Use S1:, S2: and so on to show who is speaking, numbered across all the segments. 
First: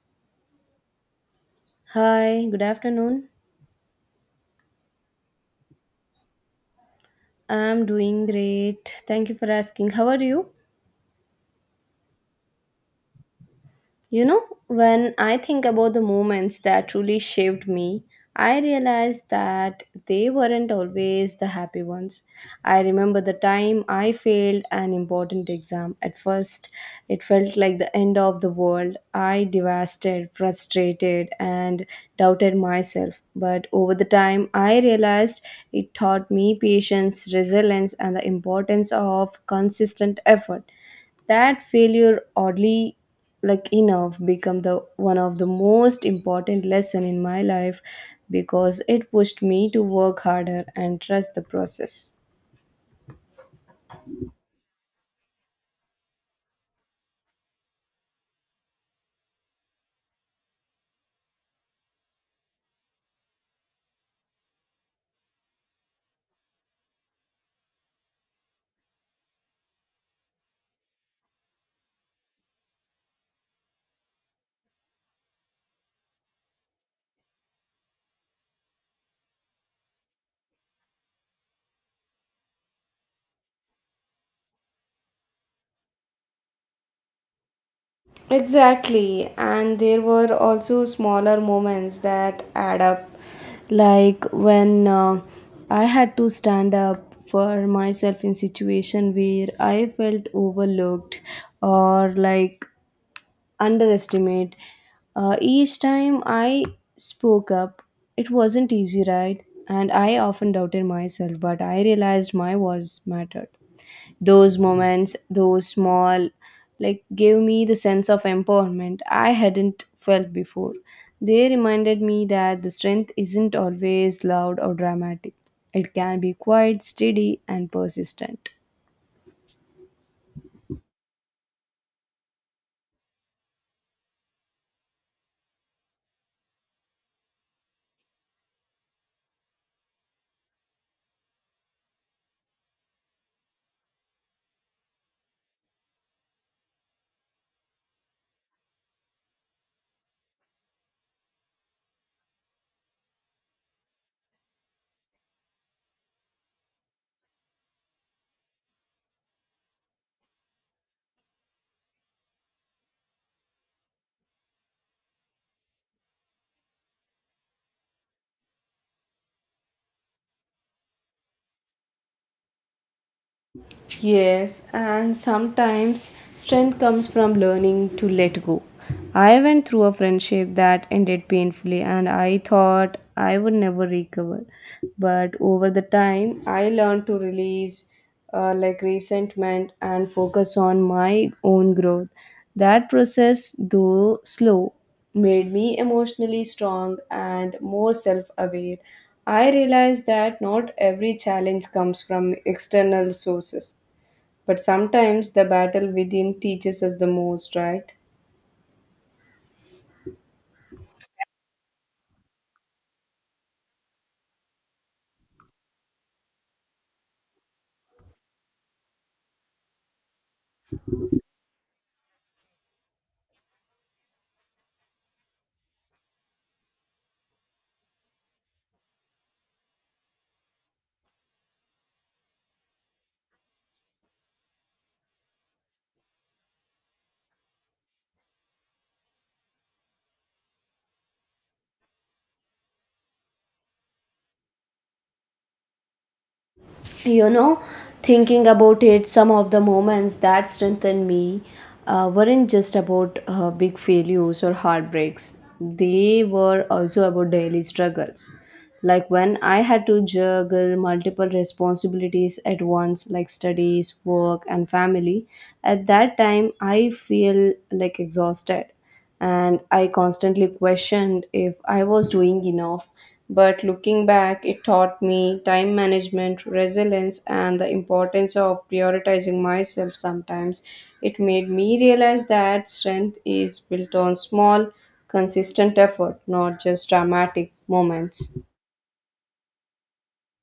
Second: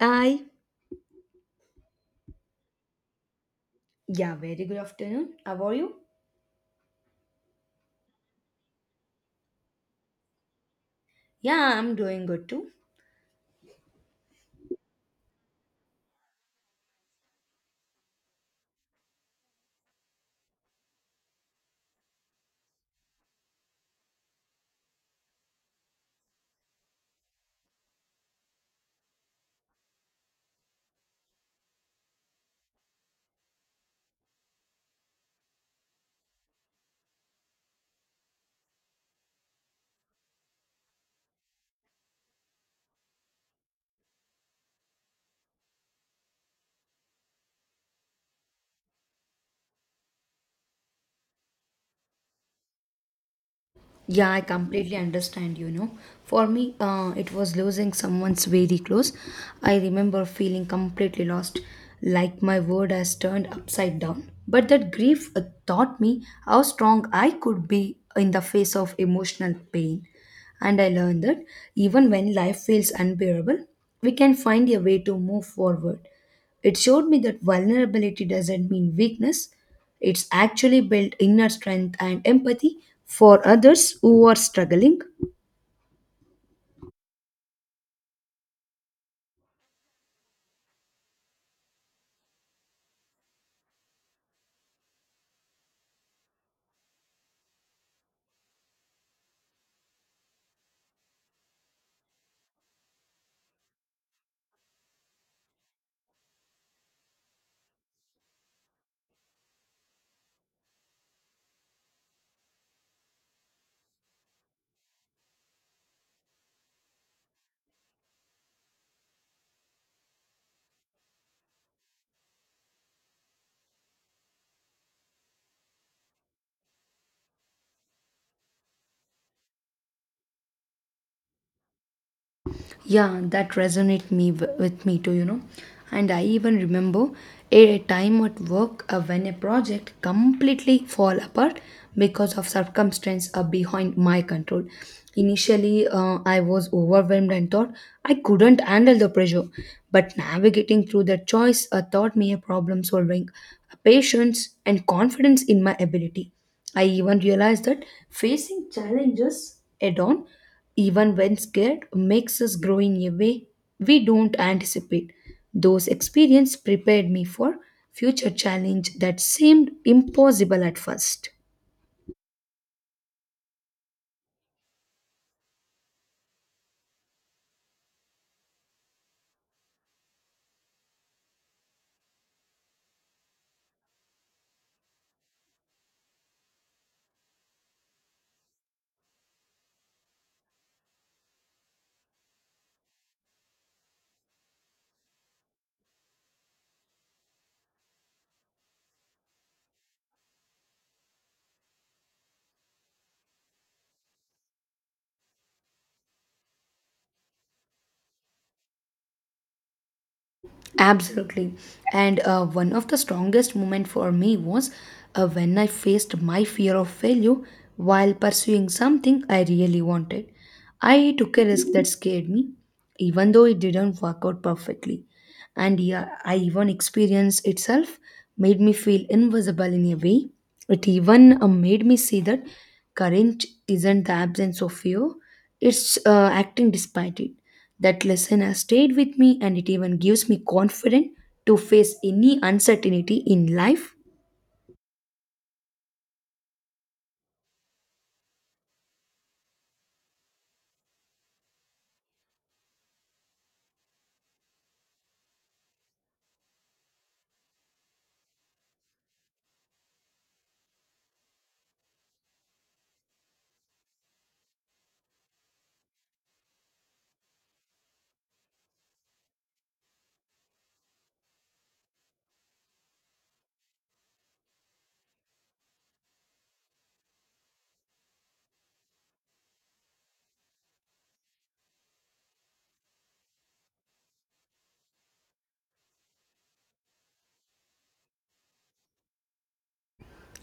S1: Hi.
S2: Hi, good afternoon.
S1: Yeah, very good afternoon. How are you?
S2: I'm doing great. Thank you for asking. How are you?
S1: Yeah, I'm doing good too.
S2: You know, when I think about the moments that truly shaped me, I realized that they weren't always the happy ones. I remember the time I failed an important exam. At first, it felt like the end of the world. I devastated, frustrated, and doubted myself. But over the time, I realized it taught me patience, resilience, and the importance of consistent effort that failure oddly like enough become the one of the most important lesson in my life because it pushed me to work harder and trust the process.
S1: Yeah, I completely understand, you know. For me, it was losing someone's very close. I remember feeling completely lost, like my world has turned upside down. But that grief taught me how strong I could be in the face of emotional pain. And I learned that even when life feels unbearable, we can find a way to move forward. It showed me that vulnerability doesn't mean weakness, it's actually built inner strength and empathy for others who are struggling.
S2: Exactly, and there were also smaller moments that add up, like when I had to stand up for myself in situation where I felt overlooked, or like underestimate. Each time I spoke up, it wasn't easy, right? And I often doubted myself, but I realized my voice mattered. Those moments, those small, like, gave me the sense of empowerment I hadn't felt before. They reminded me that the strength isn't always loud or dramatic. It can be quite steady and persistent.
S1: Yeah, that resonate me with me too, you know. And I even remember a time at work when a project completely fall apart because of circumstance behind my control. Initially, I was overwhelmed and thought I couldn't handle the pressure. But navigating through that choice taught me a problem solving, patience, and confidence in my ability. I even realized that facing challenges head on even when scared, makes us grow in a way we don't anticipate. Those experiences prepared me for future challenge that seemed impossible at first.
S2: Yes, and sometimes strength comes from learning to let go. I went through a friendship that ended painfully, and I thought I would never recover. But over the time, I learned to release like resentment and focus on my own growth. That process, though slow, made me emotionally strong and more self aware. I realized that not every challenge comes from external sources. But sometimes the battle within teaches us the most, right?
S1: Absolutely. And one of the strongest moments for me was when I faced my fear of failure while pursuing something I really wanted. I took a risk that scared me, even though it didn't work out perfectly. And yeah, I even experience itself made me feel invisible in a way. It even made me see that courage isn't the absence of fear; it's acting despite it. That lesson has stayed with me, and it even gives me confidence to face any uncertainty in life.
S2: You know, thinking about it, some of the moments that strengthened me weren't just about big failures or heartbreaks, they were also about daily struggles, like when I had to juggle multiple responsibilities at once, like studies, work, and family. At that time I feel like exhausted, and I constantly questioned if I was doing enough. But looking back, it taught me time management, resilience, and the importance of prioritizing myself sometimes. It made me realize that strength is built on small, consistent effort, not just dramatic moments.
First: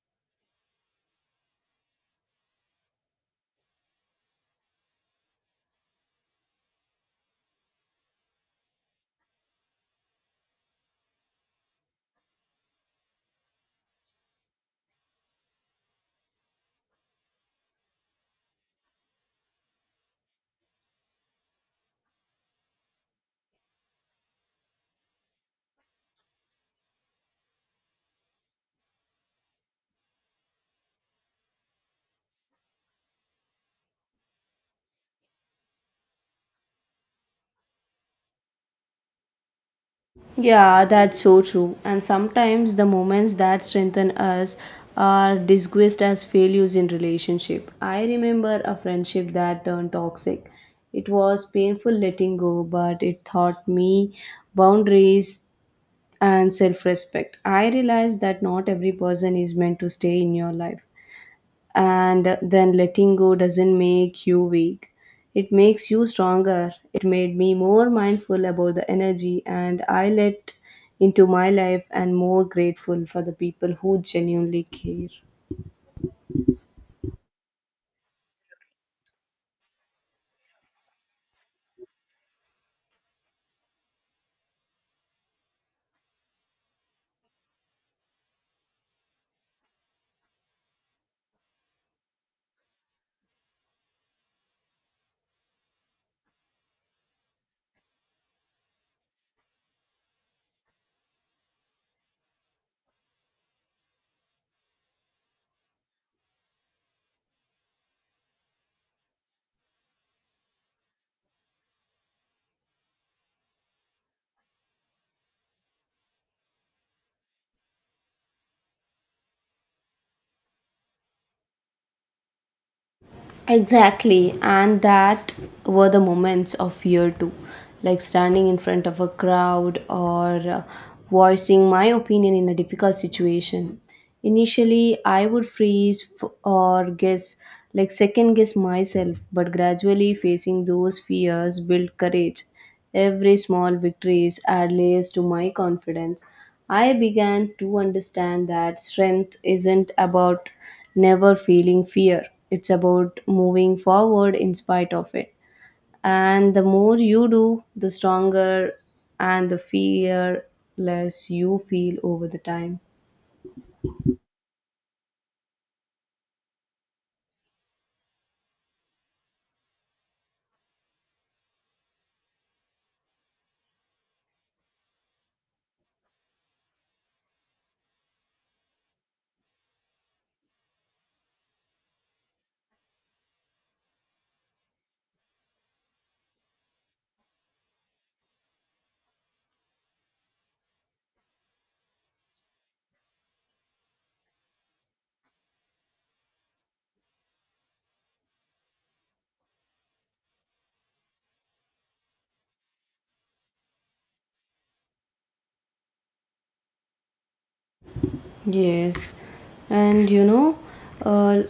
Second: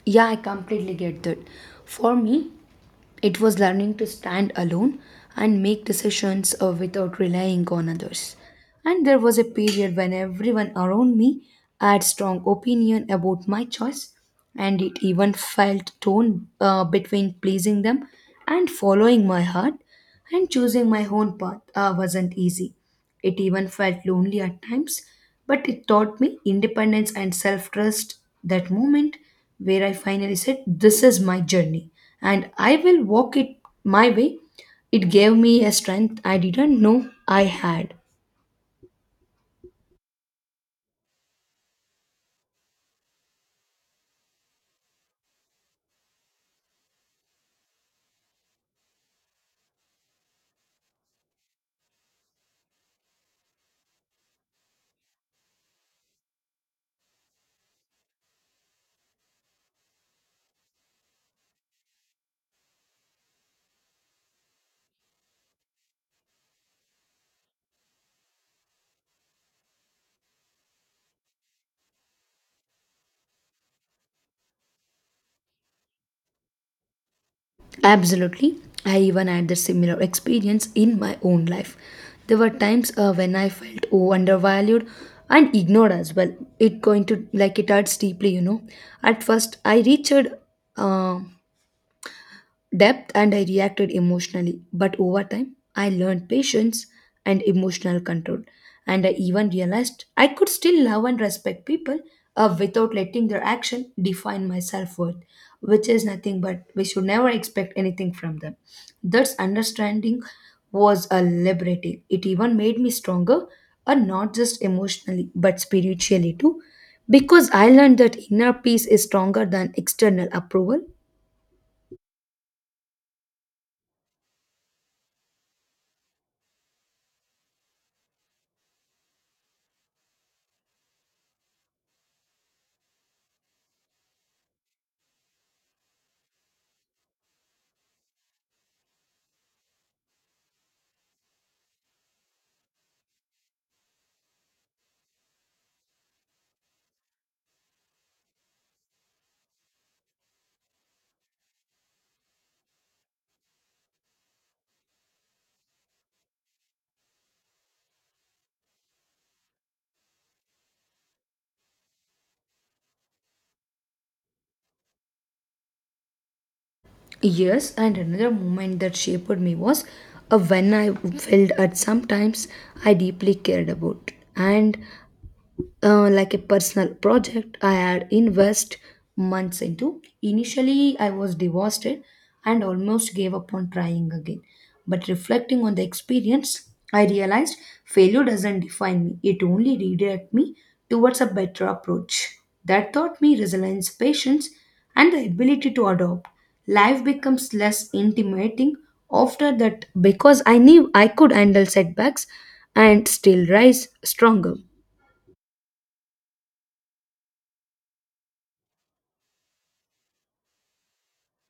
S1: Yeah, I completely get that. For me, it was learning to stand alone and make decisions without relying on others. And there was a period when everyone around me had strong opinion about my choice, and it even felt torn between pleasing them and following my heart, and choosing my own path wasn't easy. It even felt lonely at times, but it taught me independence and self trust. That moment where I finally said, "This is my journey and I will walk it my way," it gave me a strength I didn't know I had.
S2: Yeah, that's so true. And sometimes the moments that strengthen us are disguised as failures in relationship. I remember a friendship that turned toxic. It was painful letting go, but it taught me boundaries and self-respect. I realized that not every person is meant to stay in your life, and then letting go doesn't make you weak, it makes you stronger. It made me more mindful about the energy and I let into my life, and more grateful for the people who genuinely care.
S1: Absolutely. I even had the similar experience in my own life. There were times when I felt oh, undervalued and ignored as well. It going to like it hurts deeply, you know. At first, I reached uh, depth and I reacted emotionally. But over time, I learned patience and emotional control. And I even realized I could still love and respect people without letting their action define my self worth, which is nothing but we should never expect anything from them. That's understanding was a liberating. It even made me stronger, and not just emotionally, but spiritually too. Because I learned that inner peace is stronger than external approval.
S2: Exactly, and that were the moments of fear too, like standing in front of a crowd or voicing my opinion in a difficult situation. Initially, I would freeze, or like second guess myself, but gradually facing those fears built courage. Every small victory is add layers to my confidence. I began to understand that strength isn't about never feeling fear. It's about moving forward in spite of it. And the more you do, the stronger and the fear less you feel over the time.
S1: Yes, and another moment that shaped me was when I felt at sometimes I deeply cared about. And like a personal project I had invest months into. Initially, I was devastated and almost gave up on trying again. But reflecting on the experience, I realized failure doesn't define me, it only redirects me towards a better approach. That taught me resilience, patience, and the ability to adopt. Life becomes less intimidating after that because I knew I could handle setbacks and still rise stronger.
S2: Yes, and you know, uh,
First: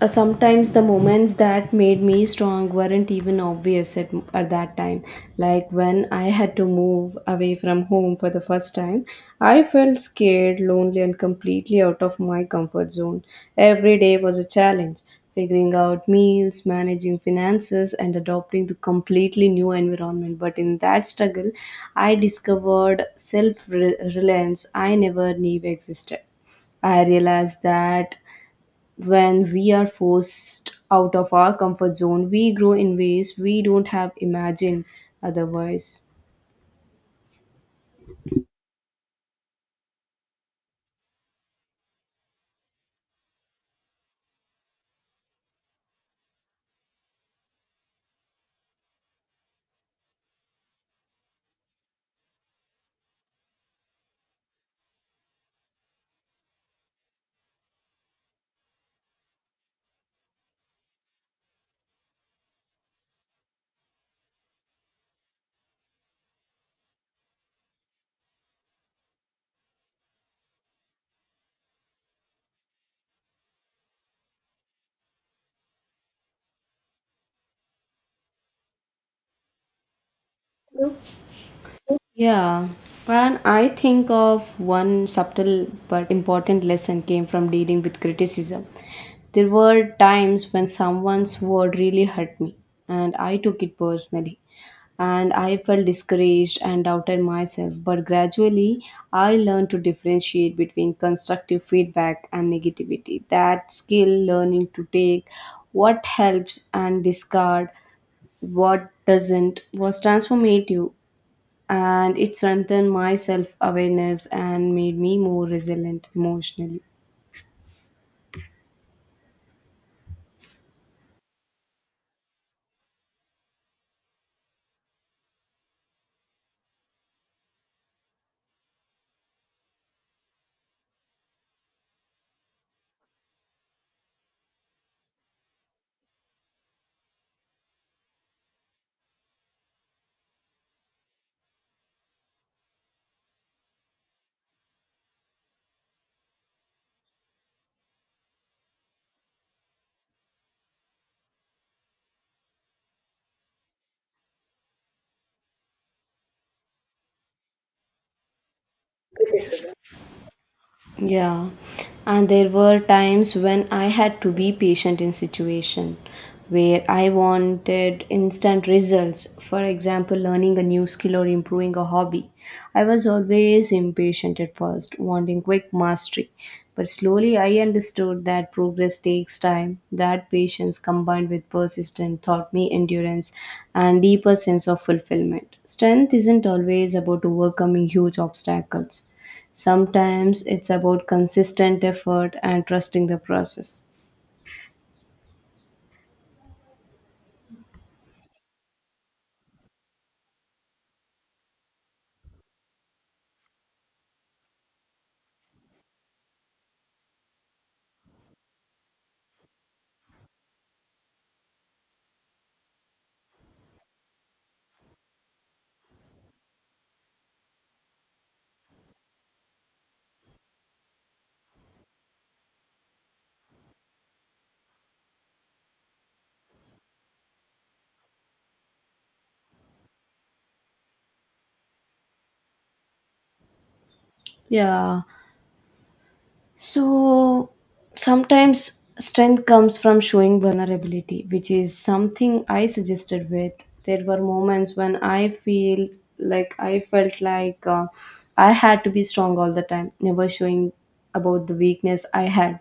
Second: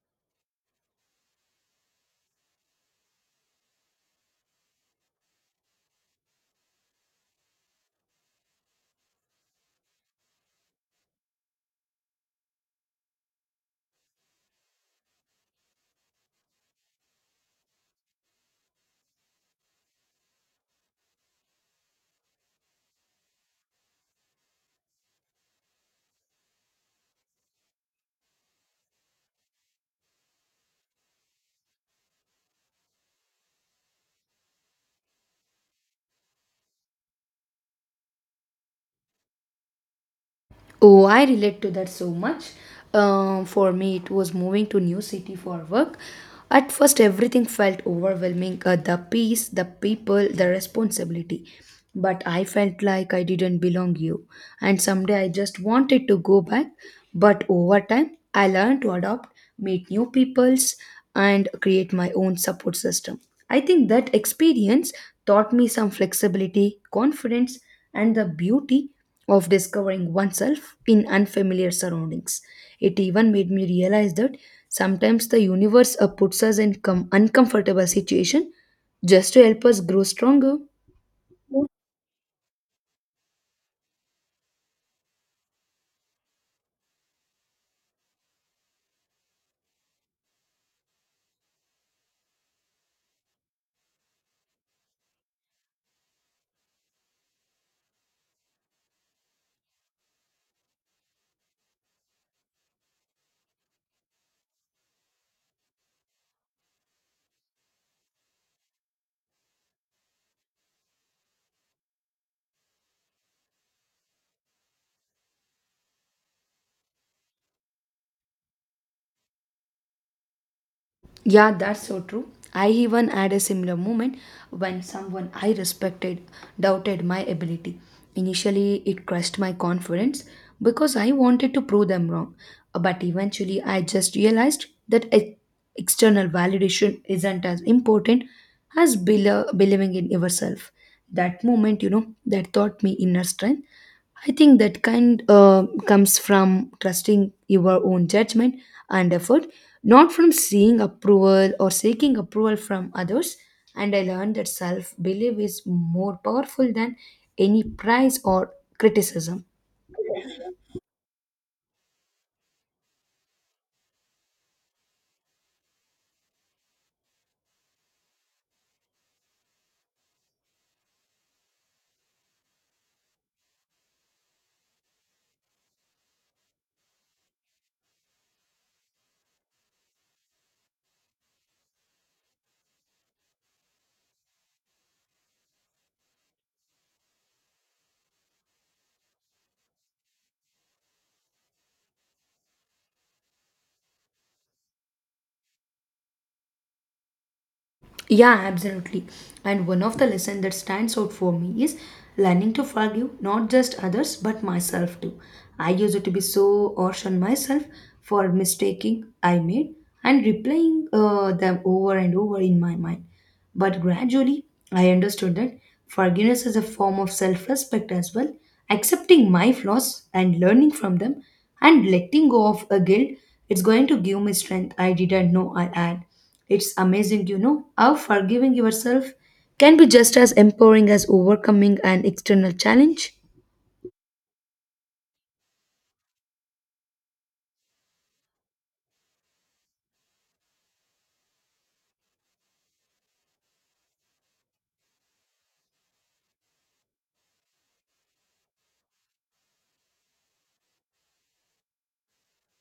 S2: sometimes the moments that made me strong weren't even obvious at that time. Like when I had to move away from home for the first time, I felt scared, lonely, and completely out of my comfort zone. Every day was a challenge, figuring out meals, managing finances, and adopting to completely new environment. But in that struggle, I discovered self reliance I never knew existed. I realized that when we are forced out of our comfort zone, we grow in ways we don't have imagined otherwise.
S1: Oh, I relate to that so much. For me, it was moving to new city for work. At first, everything felt overwhelming: the peace, the people, the responsibility. But I felt like I didn't belong here, and someday I just wanted to go back. But over time, I learned to adopt, meet new peoples, and create my own support system. I think that experience taught me some flexibility, confidence, and the beauty of discovering oneself in unfamiliar surroundings. It even made me realize that sometimes the universe puts us in uncomfortable situation just to help us grow stronger.
S2: Yeah, and I think of one subtle but important lesson came from dealing with criticism. There were times when someone's word really hurt me, and I took it personally. And I felt discouraged and doubted myself, but gradually I learned to differentiate between constructive feedback and negativity. That skill, learning to take what helps and discard what doesn't, was transformative, and it strengthened my self awareness and made me more resilient emotionally.
S1: Yeah, that's so true. I even had a similar moment when someone I respected doubted my ability. Initially, it crushed my confidence because I wanted to prove them wrong. But eventually, I just realized that external validation isn't as important as believing in yourself. That moment, you know, that taught me inner strength. I think that kind comes from trusting your own judgment and effort, not from seeing approval or seeking approval from others. And I learned that self belief is more powerful than any prize or criticism.
S2: Yeah, and there were times when I had to be patient in situation where I wanted instant results. For example, learning a new skill or improving a hobby. I was always impatient at first, wanting quick mastery. But slowly I understood that progress takes time, that patience combined with persistence taught me endurance and deeper sense of fulfillment. Strength isn't always about overcoming huge obstacles. Sometimes it's about consistent effort and trusting the process.
S1: Yeah, absolutely. And one of the lessons that stands out for me is learning to forgive not just others but myself too. I used to be so harsh on myself for mistaking I made and replaying them over and over in my mind. But gradually, I understood that forgiveness is a form of self respect as well, accepting my flaws and learning from them and letting go of a guilt. It's going to give me strength I didn't know I had. It's amazing, you know, how forgiving yourself can be just as empowering as overcoming an external challenge.
S2: Yeah. So sometimes strength comes from showing vulnerability, which is something I suggested with. There were moments when I felt like I had to be strong all the time, never showing about the weakness I had.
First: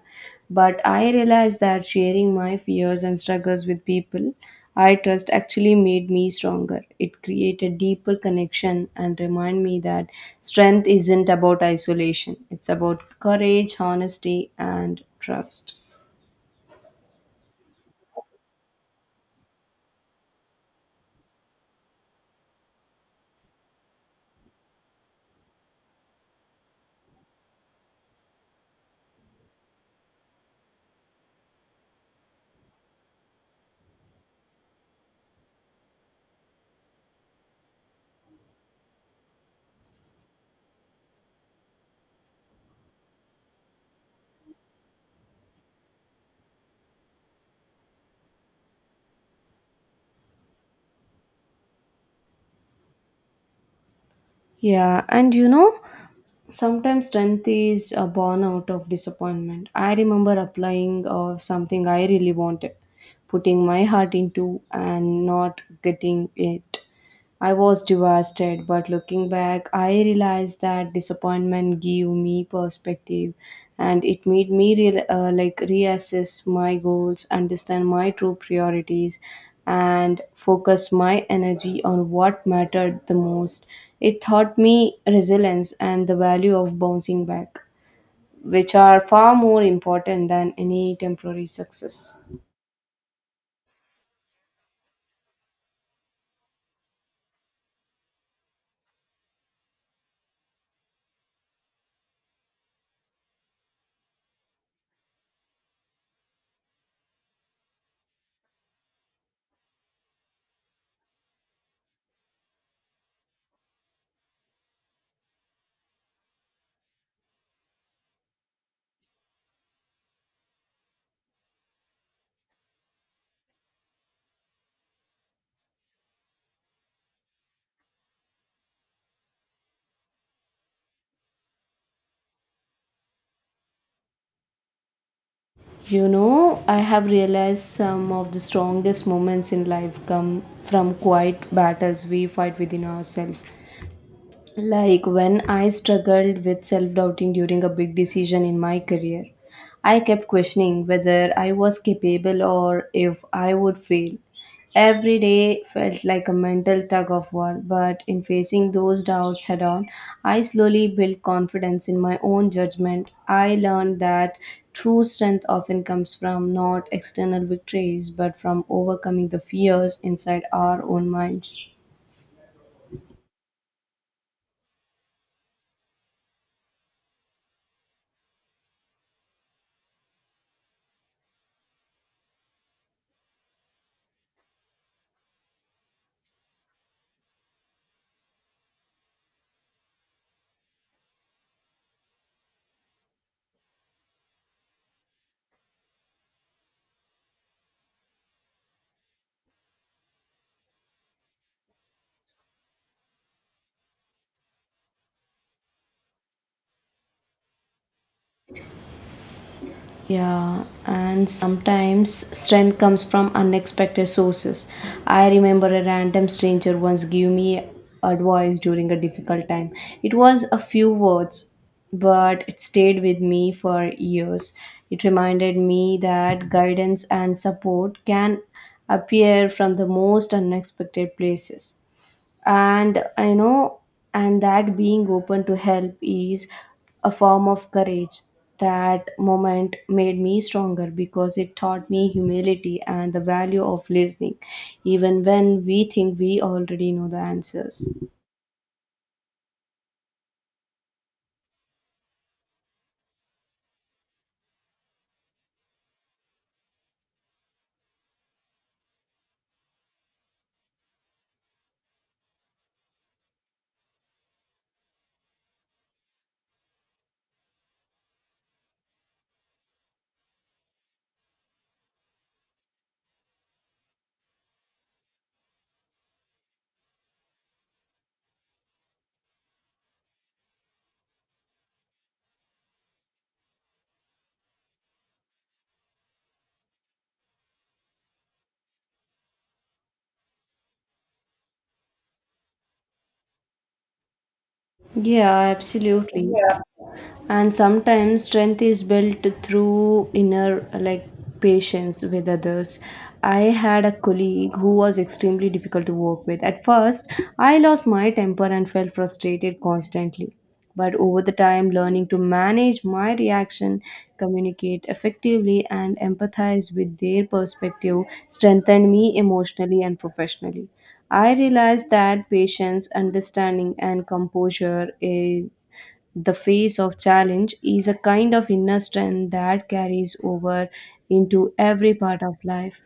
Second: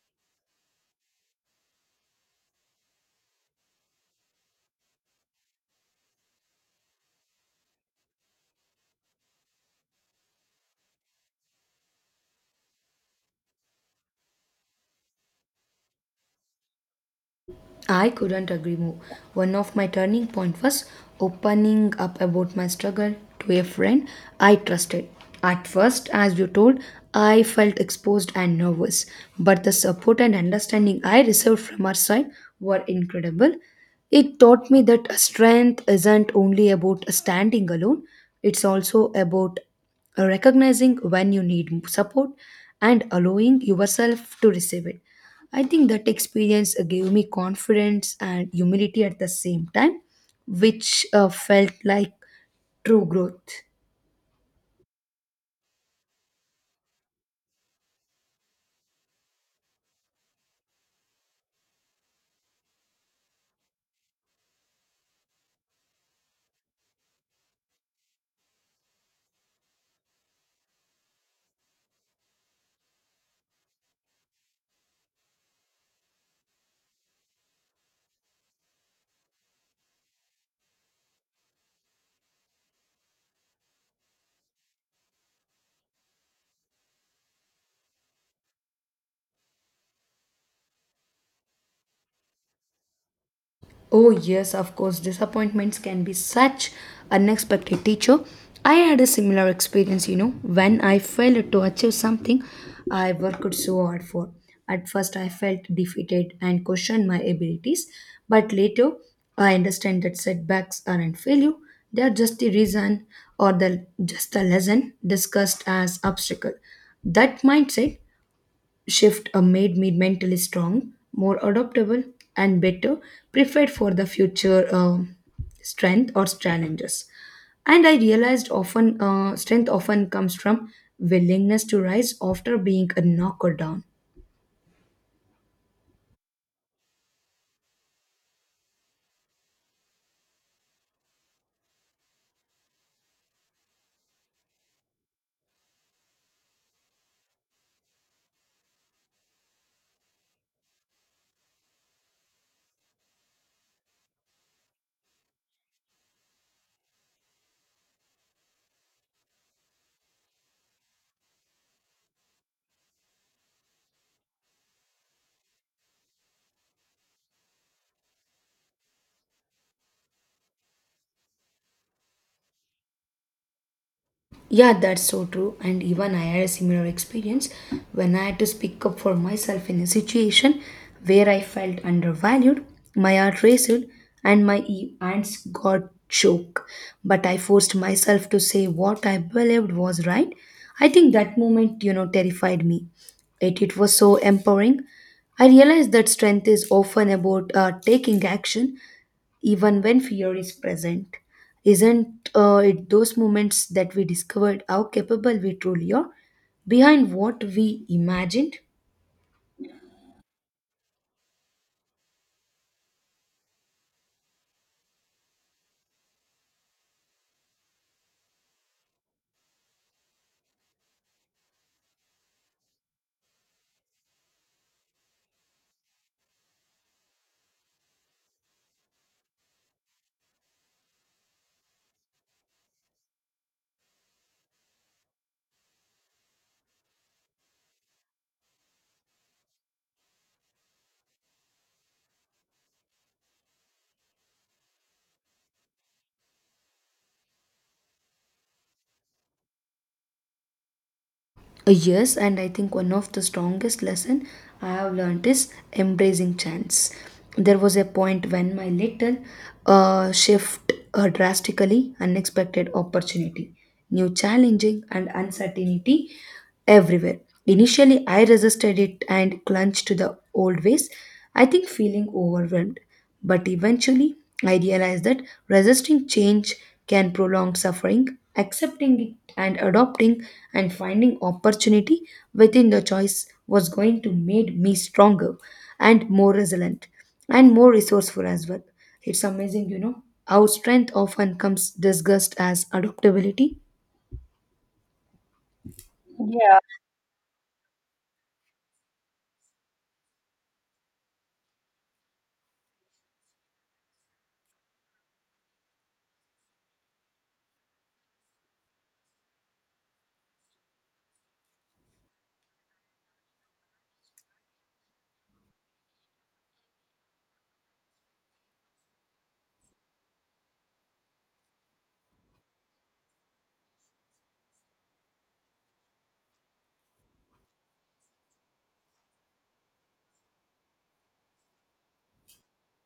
S2: But I realized that sharing my fears and struggles with people I trust actually made me stronger. It created deeper connection and remind me that strength isn't about isolation. It's about courage, honesty, and trust.
S1: I couldn't agree more. One of my turning point was opening up about my struggle to a friend I trusted. At first, as you told, I felt exposed and nervous, but the support and understanding I received from her side were incredible. It taught me that strength isn't only about standing alone, it's also about recognizing when you need support and allowing yourself to receive it. I think that experience gave me confidence and humility at the same time, which felt like true growth.
S2: Yeah, and you know, sometimes strength is born out of disappointment. I remember applying of something I really wanted, putting my heart into and not getting it. I was devastated, but looking back, I realized that disappointment gave me perspective, and it made me like reassess my goals, understand my true priorities, and focus my energy on what mattered the most. It taught me resilience and the value of bouncing back, which are far more important than any temporary success.
S1: Oh, yes, of course, disappointments can be such unexpected teacher. I had a similar experience, you know, when I failed to achieve something I worked so hard for. At first, I felt defeated and questioned my abilities, but later, I understand that setbacks aren't failure, they are just the reason or the just a lesson discussed as obstacle. That mindset shift made me mentally strong, more adaptable, and better prepared for the future strength or challenges. And I realized often strength often comes from willingness to rise after being knocked down.
S2: You know, I have realized some of the strongest moments in life come from quiet battles we fight within ourselves. Like when I struggled with self doubting during a big decision in my career, I kept questioning whether I was capable or if I would fail. Every day felt like a mental tug of war, but in facing those doubts head on, I slowly built confidence in my own judgment. I learned that true strength often comes from not external victories but from overcoming the fears inside our own minds.
S1: Yeah, that's so true. And even I had a similar experience when I had to speak up for myself in a situation where I felt undervalued, my heart raced, and my hands got choked. But I forced myself to say what I believed was right. I think that moment, you know, terrified me. It was so empowering. I realized that strength is often about taking action even when fear is present. Isn't it those moments that we discovered how capable we truly are behind what we imagined?
S2: Yeah, and sometimes strength comes from unexpected sources. I remember a random stranger once gave me advice during a difficult time. It was a few words, but it stayed with me for years. It reminded me that guidance and support can appear from the most unexpected places, and I know, and that being open to help is a form of courage. That moment made me stronger because it taught me humility and the value of listening even when we think we already know the answers.
S1: Yes, and I think one of the strongest lesson I have learned is embracing chance. There was a point when my little shift drastically unexpected opportunity, new challenging and uncertainty everywhere. Initially, I resisted it and clung to the old ways. I think feeling overwhelmed. But eventually, I realized that resisting change can prolong suffering, accepting it and adopting and finding opportunity within the choice was going to make me stronger and more resilient and more resourceful as well. It's amazing, you know, how strength often comes disguised as adaptability.
S2: Yeah, absolutely. And sometimes strength is built through inner like patience with others. I had a colleague who was extremely difficult to work with. At first, I lost my temper and felt frustrated constantly, but over the time learning to manage my reaction, communicate effectively, and empathize with their perspective strengthened me emotionally and professionally. I realized that patience, understanding, and composure the face of challenge is a kind of inner strength that carries over into every part of life.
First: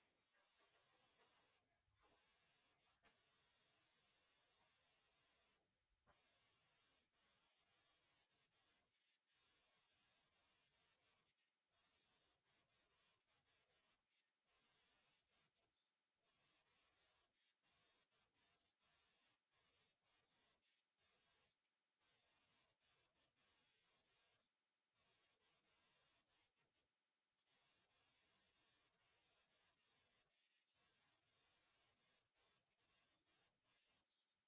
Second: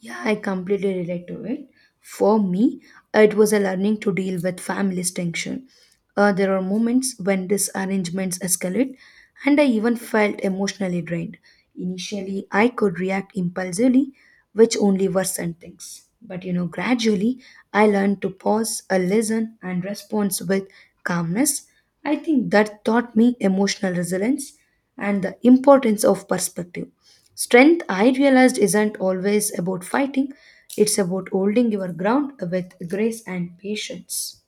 S1: Yeah, I completely relate to it. For me, it was a learning to deal with family's tension. There are moments when disarrangements escalate, and I even felt emotionally drained. Initially, I could react impulsively, which only worsened things. But you know, gradually, I learned to pause, a listen, and respond with calmness. I think that taught me emotional resilience and the importance of perspective. Strength, I realized, isn't always about fighting, it's about holding your ground with grace and patience.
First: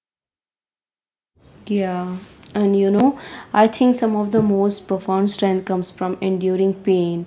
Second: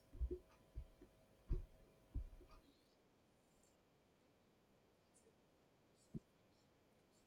S2: Yeah, and you know, I think some of the most profound strength comes from enduring pain.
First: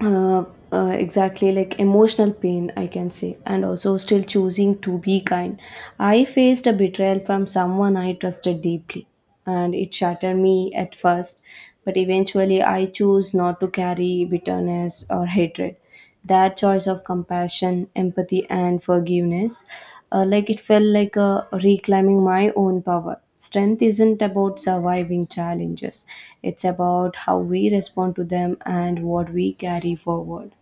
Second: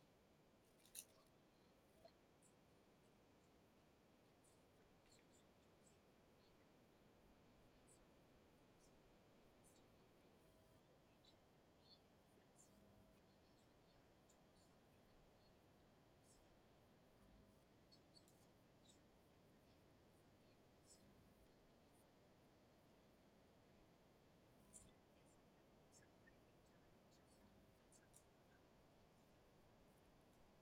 S2: Uh, exactly like emotional pain, I can say, and also still choosing to be kind. I faced a betrayal from someone I trusted deeply, and it shattered me at first, but eventually I chose not to carry bitterness or hatred. That choice of compassion, empathy, and forgiveness. Like it felt like reclaiming my own power. Strength isn't about surviving challenges, it's about how we respond to them and what we carry forward.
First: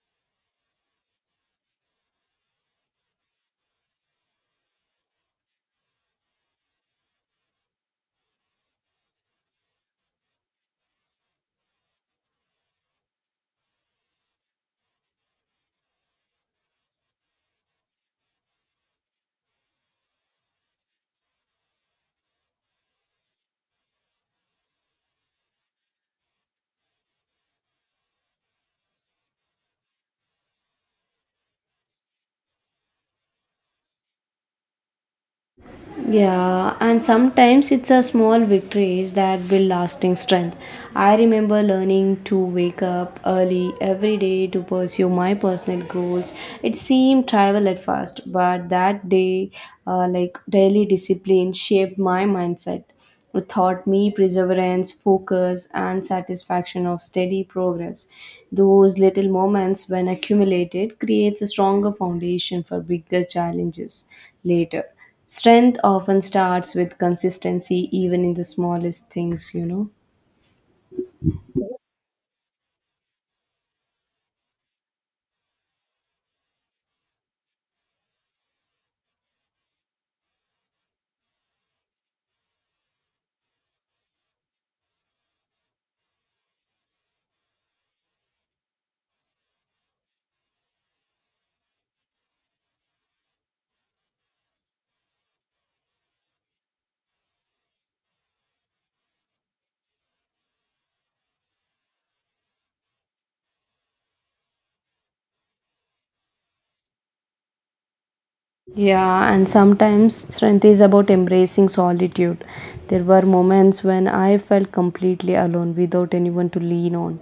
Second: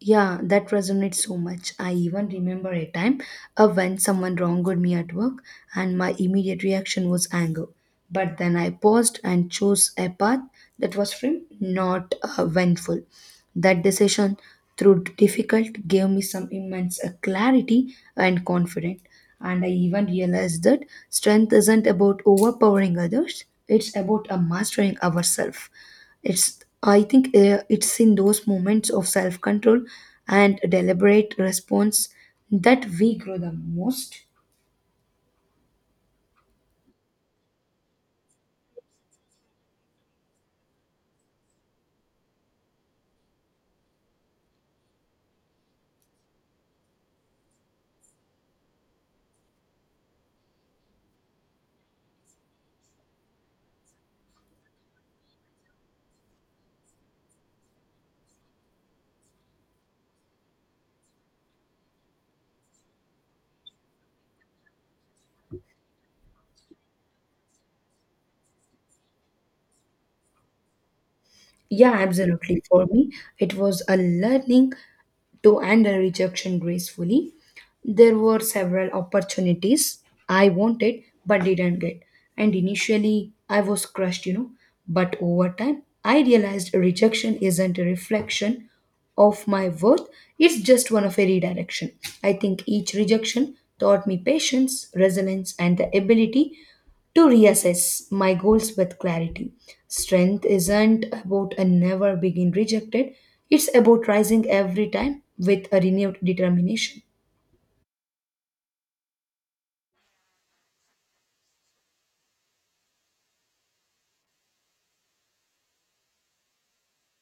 S1: Yeah, that resonates so much. I even remember a time when someone wronged me at work, and my immediate reaction was anger. But then I paused and chose a path that was firm, not vengeful. That decision, through difficult, gave me some immense clarity and confidence. And I even realized that strength isn't about overpowering others, it's about mastering ourselves. It's I think it's in those moments of self control and deliberate response that we grow the most.
S2: Yeah, and sometimes it's a small victories that build lasting strength. I remember learning to wake up early every day to pursue my personal goals. It seemed trivial at first, but that day, like daily discipline, shaped my mindset. It taught me perseverance, focus, and satisfaction of steady progress. Those little moments, when accumulated, creates a stronger foundation for bigger challenges later. Strength often starts with consistency, even in the smallest things, you know.
S1: Yeah, absolutely. For me, it was a learning to handle rejection gracefully. There were several opportunities I wanted but didn't get. And initially, I was crushed, you know. But over time, I realized rejection isn't a reflection of my worth, it's just one of a redirection. I think each rejection taught me patience, resilience, and the ability to reassess my goals with clarity. Strength isn't about a never being rejected, it's about rising every time with a renewed determination.
S2: Yeah, and sometimes strength is about embracing solitude. There were moments when I felt completely alone without anyone to lean on.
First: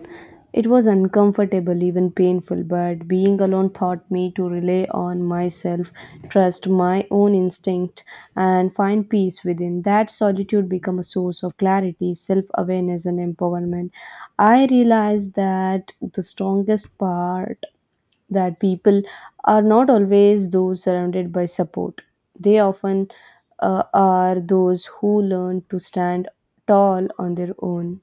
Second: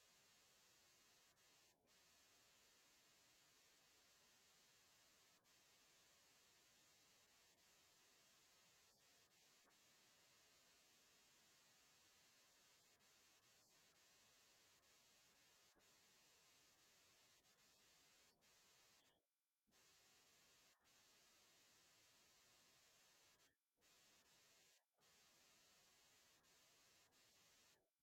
S2: It was uncomfortable, even painful, but being alone taught me to rely on myself, trust my own instinct, and find peace within. That solitude became a source of clarity, self awareness, and empowerment. I realized that the strongest part that people are not always those surrounded by support. They often are those who learn to stand tall on their own.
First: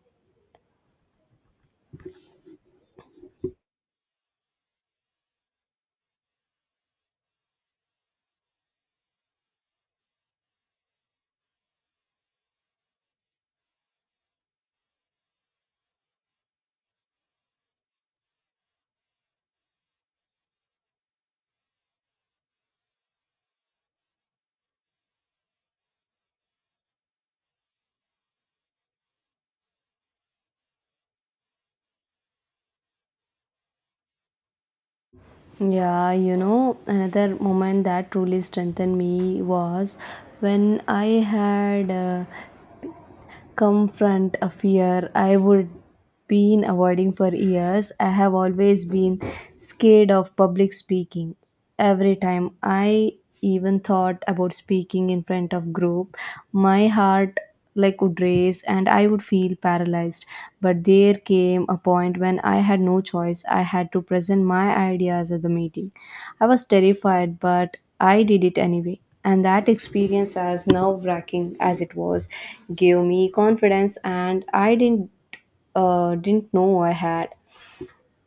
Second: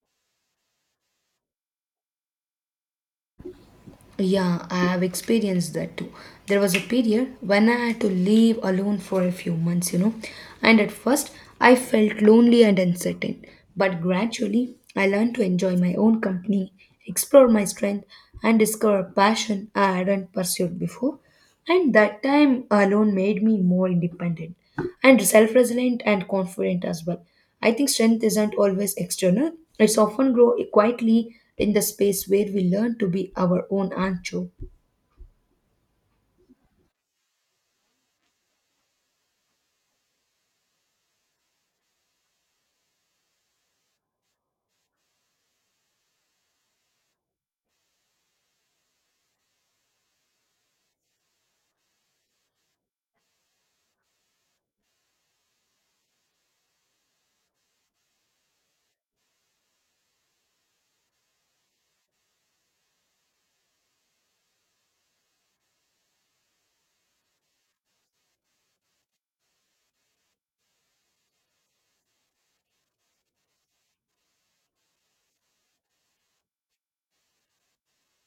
S1: Yeah, I have experienced that too. There was a period when I had to live alone for a few months, you know, and at first I felt lonely and uncertain. But gradually, I learned to enjoy my own company, explore my strength, and discover a passion I hadn't pursued before. And that time alone made me more independent and self resilient and confident as well. I think strength isn't always external, it's often grow quietly in the space where we learn to be our own ancho.
S2: Yeah, you know, another moment that truly strengthened me was when I had confront a fear I would been avoiding for years. I have always been scared of public speaking. Every time I even thought about speaking in front of group, my heart like would race and I would feel paralyzed. But there came a point when I had no choice. I had to present my ideas at the meeting. I was terrified, but I did it anyway. And that experience, as nerve wracking as it was, gave me confidence and I didn't know I had.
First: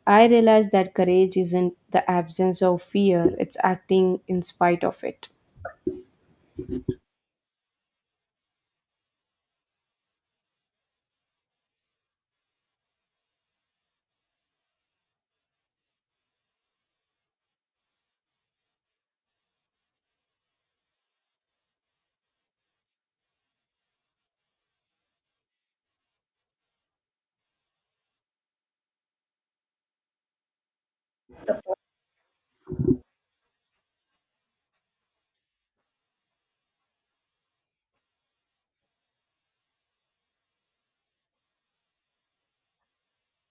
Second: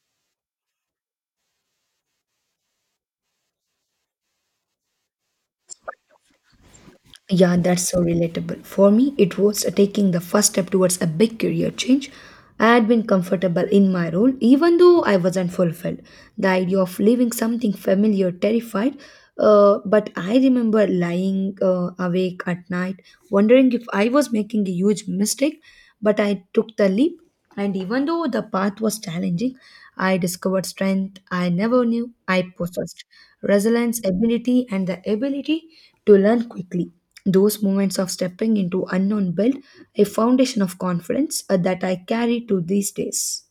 S2: I realized that courage isn't the absence of fear, it's acting in spite of it.
S1: Yeah, that's so relatable. For me, it was taking the first step towards a big career change. I had been comfortable in my role, even though I wasn't fulfilled. The idea of leaving something familiar terrified, but I remember lying awake at night, wondering if I was making a huge mistake. But I took the leap, and even though the path was challenging, I discovered strength I never knew I possessed, resilience, ability, and the ability to learn quickly. Those moments of stepping into unknown built a foundation of confidence that I carry to these days.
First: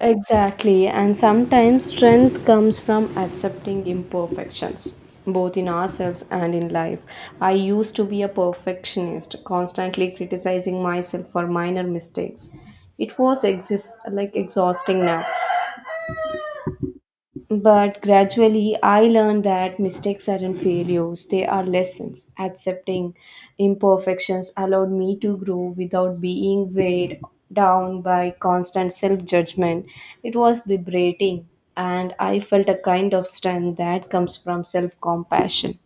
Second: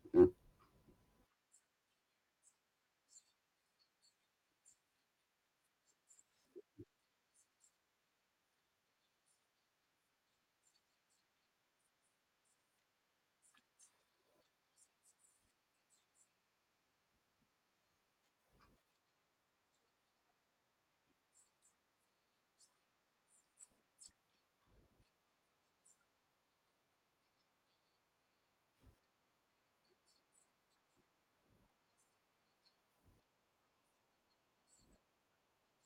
S2: Exactly, and sometimes strength comes from accepting imperfections, both in ourselves and in life. I used to be a perfectionist, constantly criticizing myself for minor mistakes. It was like exhausting now. But gradually, I learned that mistakes aren't failures, they are lessons. Accepting imperfections allowed me to grow without being weighed down by constant self judgment. It was liberating, and I felt a kind of strength that comes from self compassion.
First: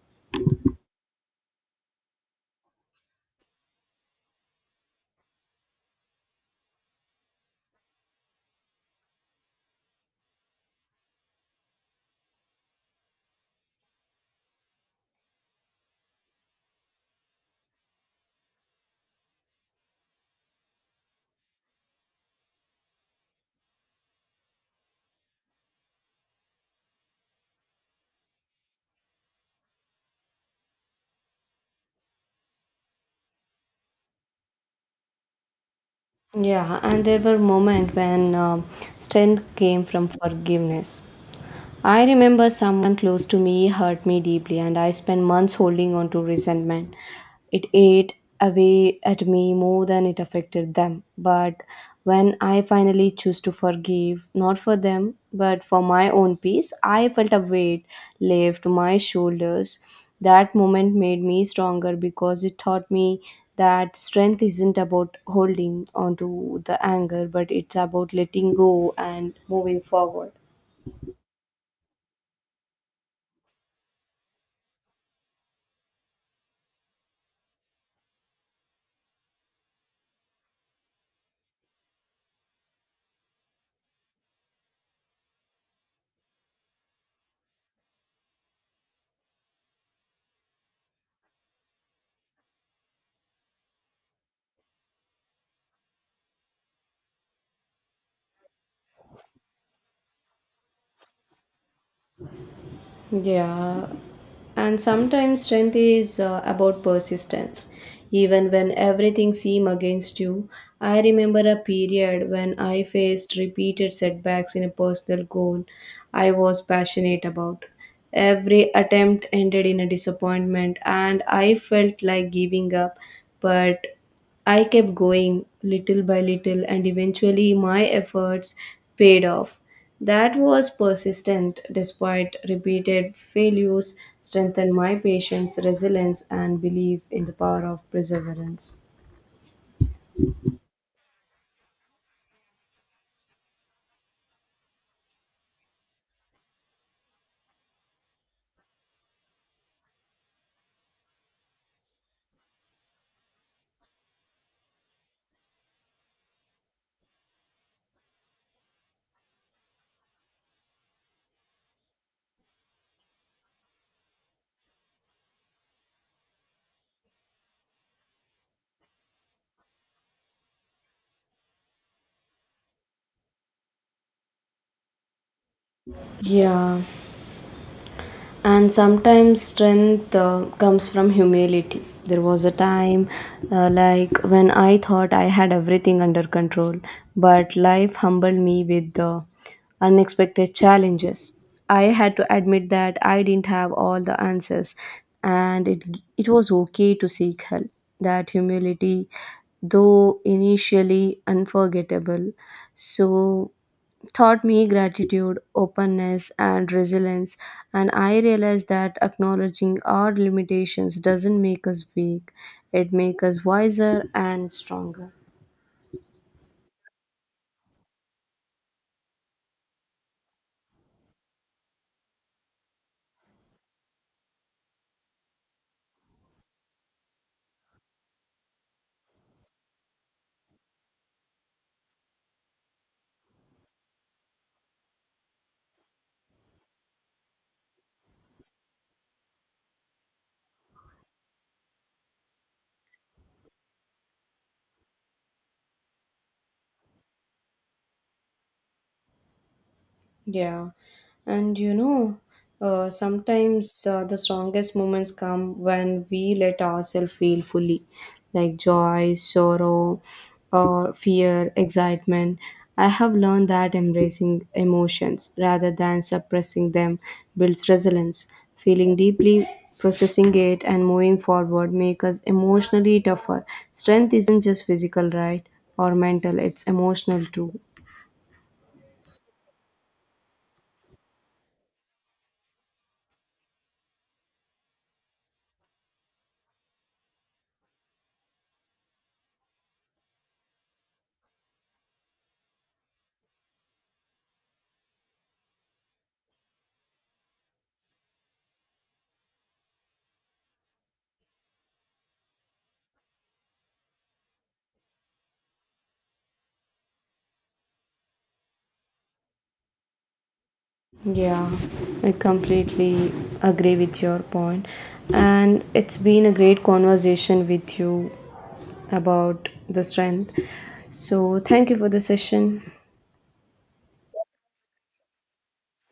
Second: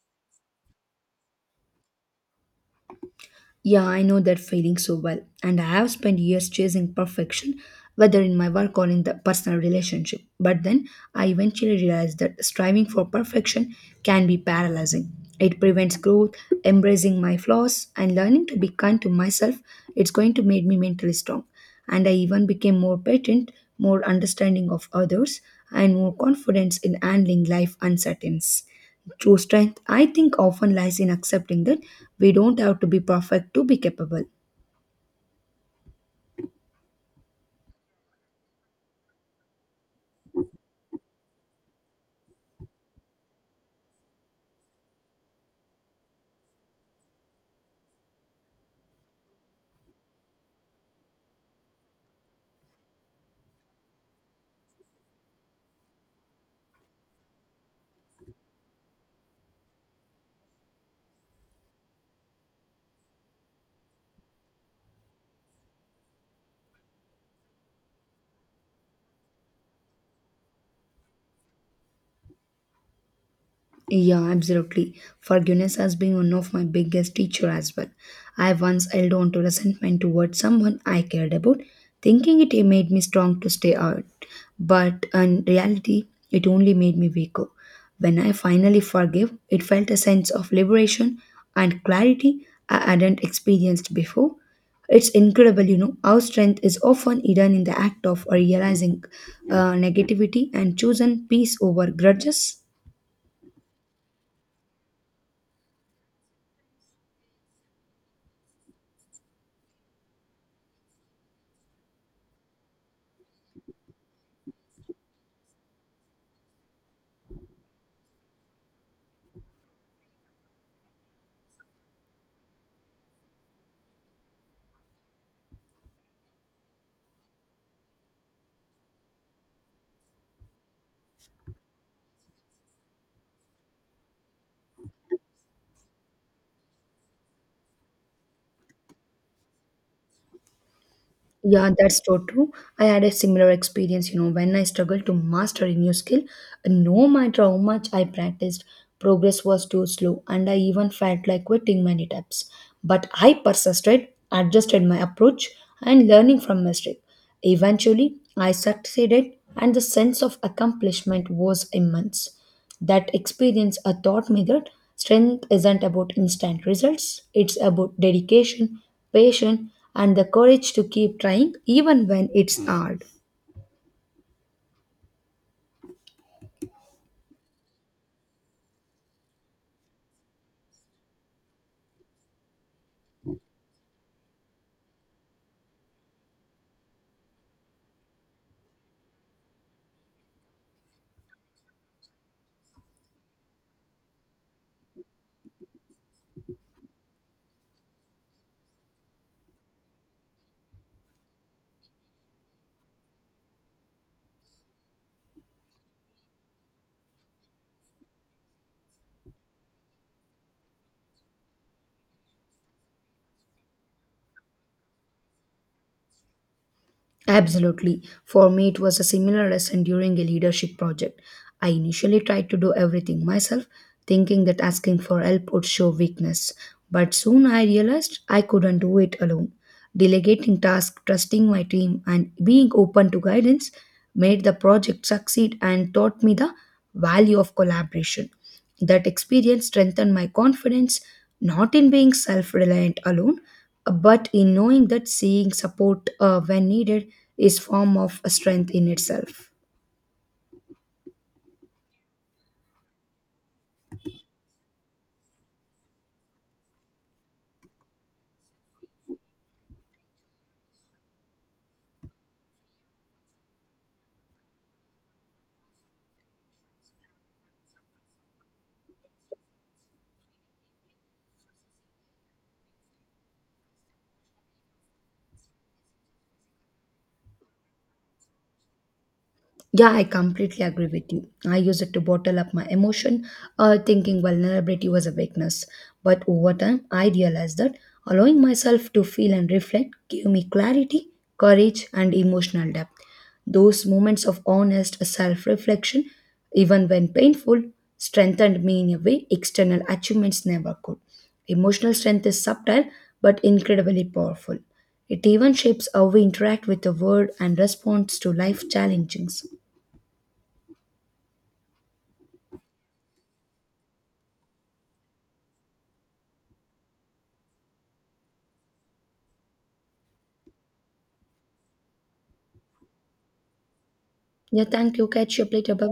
S1: Yeah, I know that feeling so well, and I have spent years chasing perfection, whether in my work or in the personal relationship. But then I eventually realized that striving for perfection can be paralyzing. It prevents growth, embracing my flaws, and learning to be kind to myself. It's going to make me mentally strong. And I even became more patient, more understanding of others, and more confidence in handling life uncertainties. True strength, I think, often lies in accepting that we don't have to be perfect to be capable.
S2: Yeah, and there were moments when strength came from forgiveness. I remember someone close to me hurt me deeply, and I spent months holding on to resentment. It ate away at me more than it affected them. But when I finally chose to forgive, not for them, but for my own peace, I felt a weight left my shoulders. That moment made me stronger because it taught me that strength isn't about holding onto the anger, but it's about letting go and moving forward.
S1: Yeah, absolutely. Forgiveness has been one of my biggest teacher as well. I once held on to resentment towards someone I cared about, thinking it made me strong to stay out. But in reality, it only made me weaker. When I finally forgave, it felt a sense of liberation and clarity I hadn't experienced before. It's incredible, you know, how strength is often hidden in the act of realizing negativity and choosing peace over grudges.
S2: Yeah, and sometimes strength is about persistence. Even when everything seems against you, I remember a period when I faced repeated setbacks in a personal goal I was passionate about. Every attempt ended in a disappointment, and I felt like giving up, but I kept going little by little, and eventually my efforts paid off. That was persistent despite repeated failures, strengthened my patience, resilience, and belief in the power of perseverance.
S1: Yeah, that's so true. I had a similar experience, you know, when I struggled to master a new skill. No matter how much I practiced, progress was too slow, and I even felt like quitting many times. But I persisted, adjusted my approach, and learning from mistake. Eventually, I succeeded, and the sense of accomplishment was immense. That experience taught me that strength isn't about instant results, it's about dedication, patience, and the courage to keep trying even when it's hard.
S2: Yeah. And sometimes strength comes from humility. There was a time like when I thought I had everything under control, but life humbled me with the unexpected challenges. I had to admit that I didn't have all the answers, and it was okay to seek help. That humility, though initially unforgettable, so taught me gratitude, openness, and resilience. And I realized that acknowledging our limitations doesn't make us weak, it makes us wiser and stronger.
S1: Absolutely. For me, it was a similar lesson during a leadership project. I initially tried to do everything myself, thinking that asking for help would show weakness. But soon I realized I couldn't do it alone. Delegating tasks, trusting my team, and being open to guidance made the project succeed and taught me the value of collaboration. That experience strengthened my confidence, not in being self reliant alone, but in knowing that seeing support when needed is form of strength in itself.
S2: Yeah, and you know, sometimes the strongest moments come when we let ourselves feel fully, like joy, sorrow, or fear, excitement. I have learned that embracing emotions rather than suppressing them builds resilience. Feeling deeply, processing it, and moving forward make us emotionally tougher. Strength isn't just physical, right? Or mental, it's emotional too.
S1: Yeah, I completely agree with you. I used it to bottle up my emotion, thinking vulnerability was a weakness. But over time, I realized that allowing myself to feel and reflect gave me clarity, courage, and emotional depth. Those moments of honest self reflection, even when painful, strengthened me in a way external achievements never could. Emotional strength is subtle but incredibly powerful. It even shapes how we interact with the world and response to life challenges.
S2: Yeah, I completely agree with your point. And it's been a great conversation with you about the strength. So, thank you for the session.
S1: Yeah, thank you. Catch you up later. Bye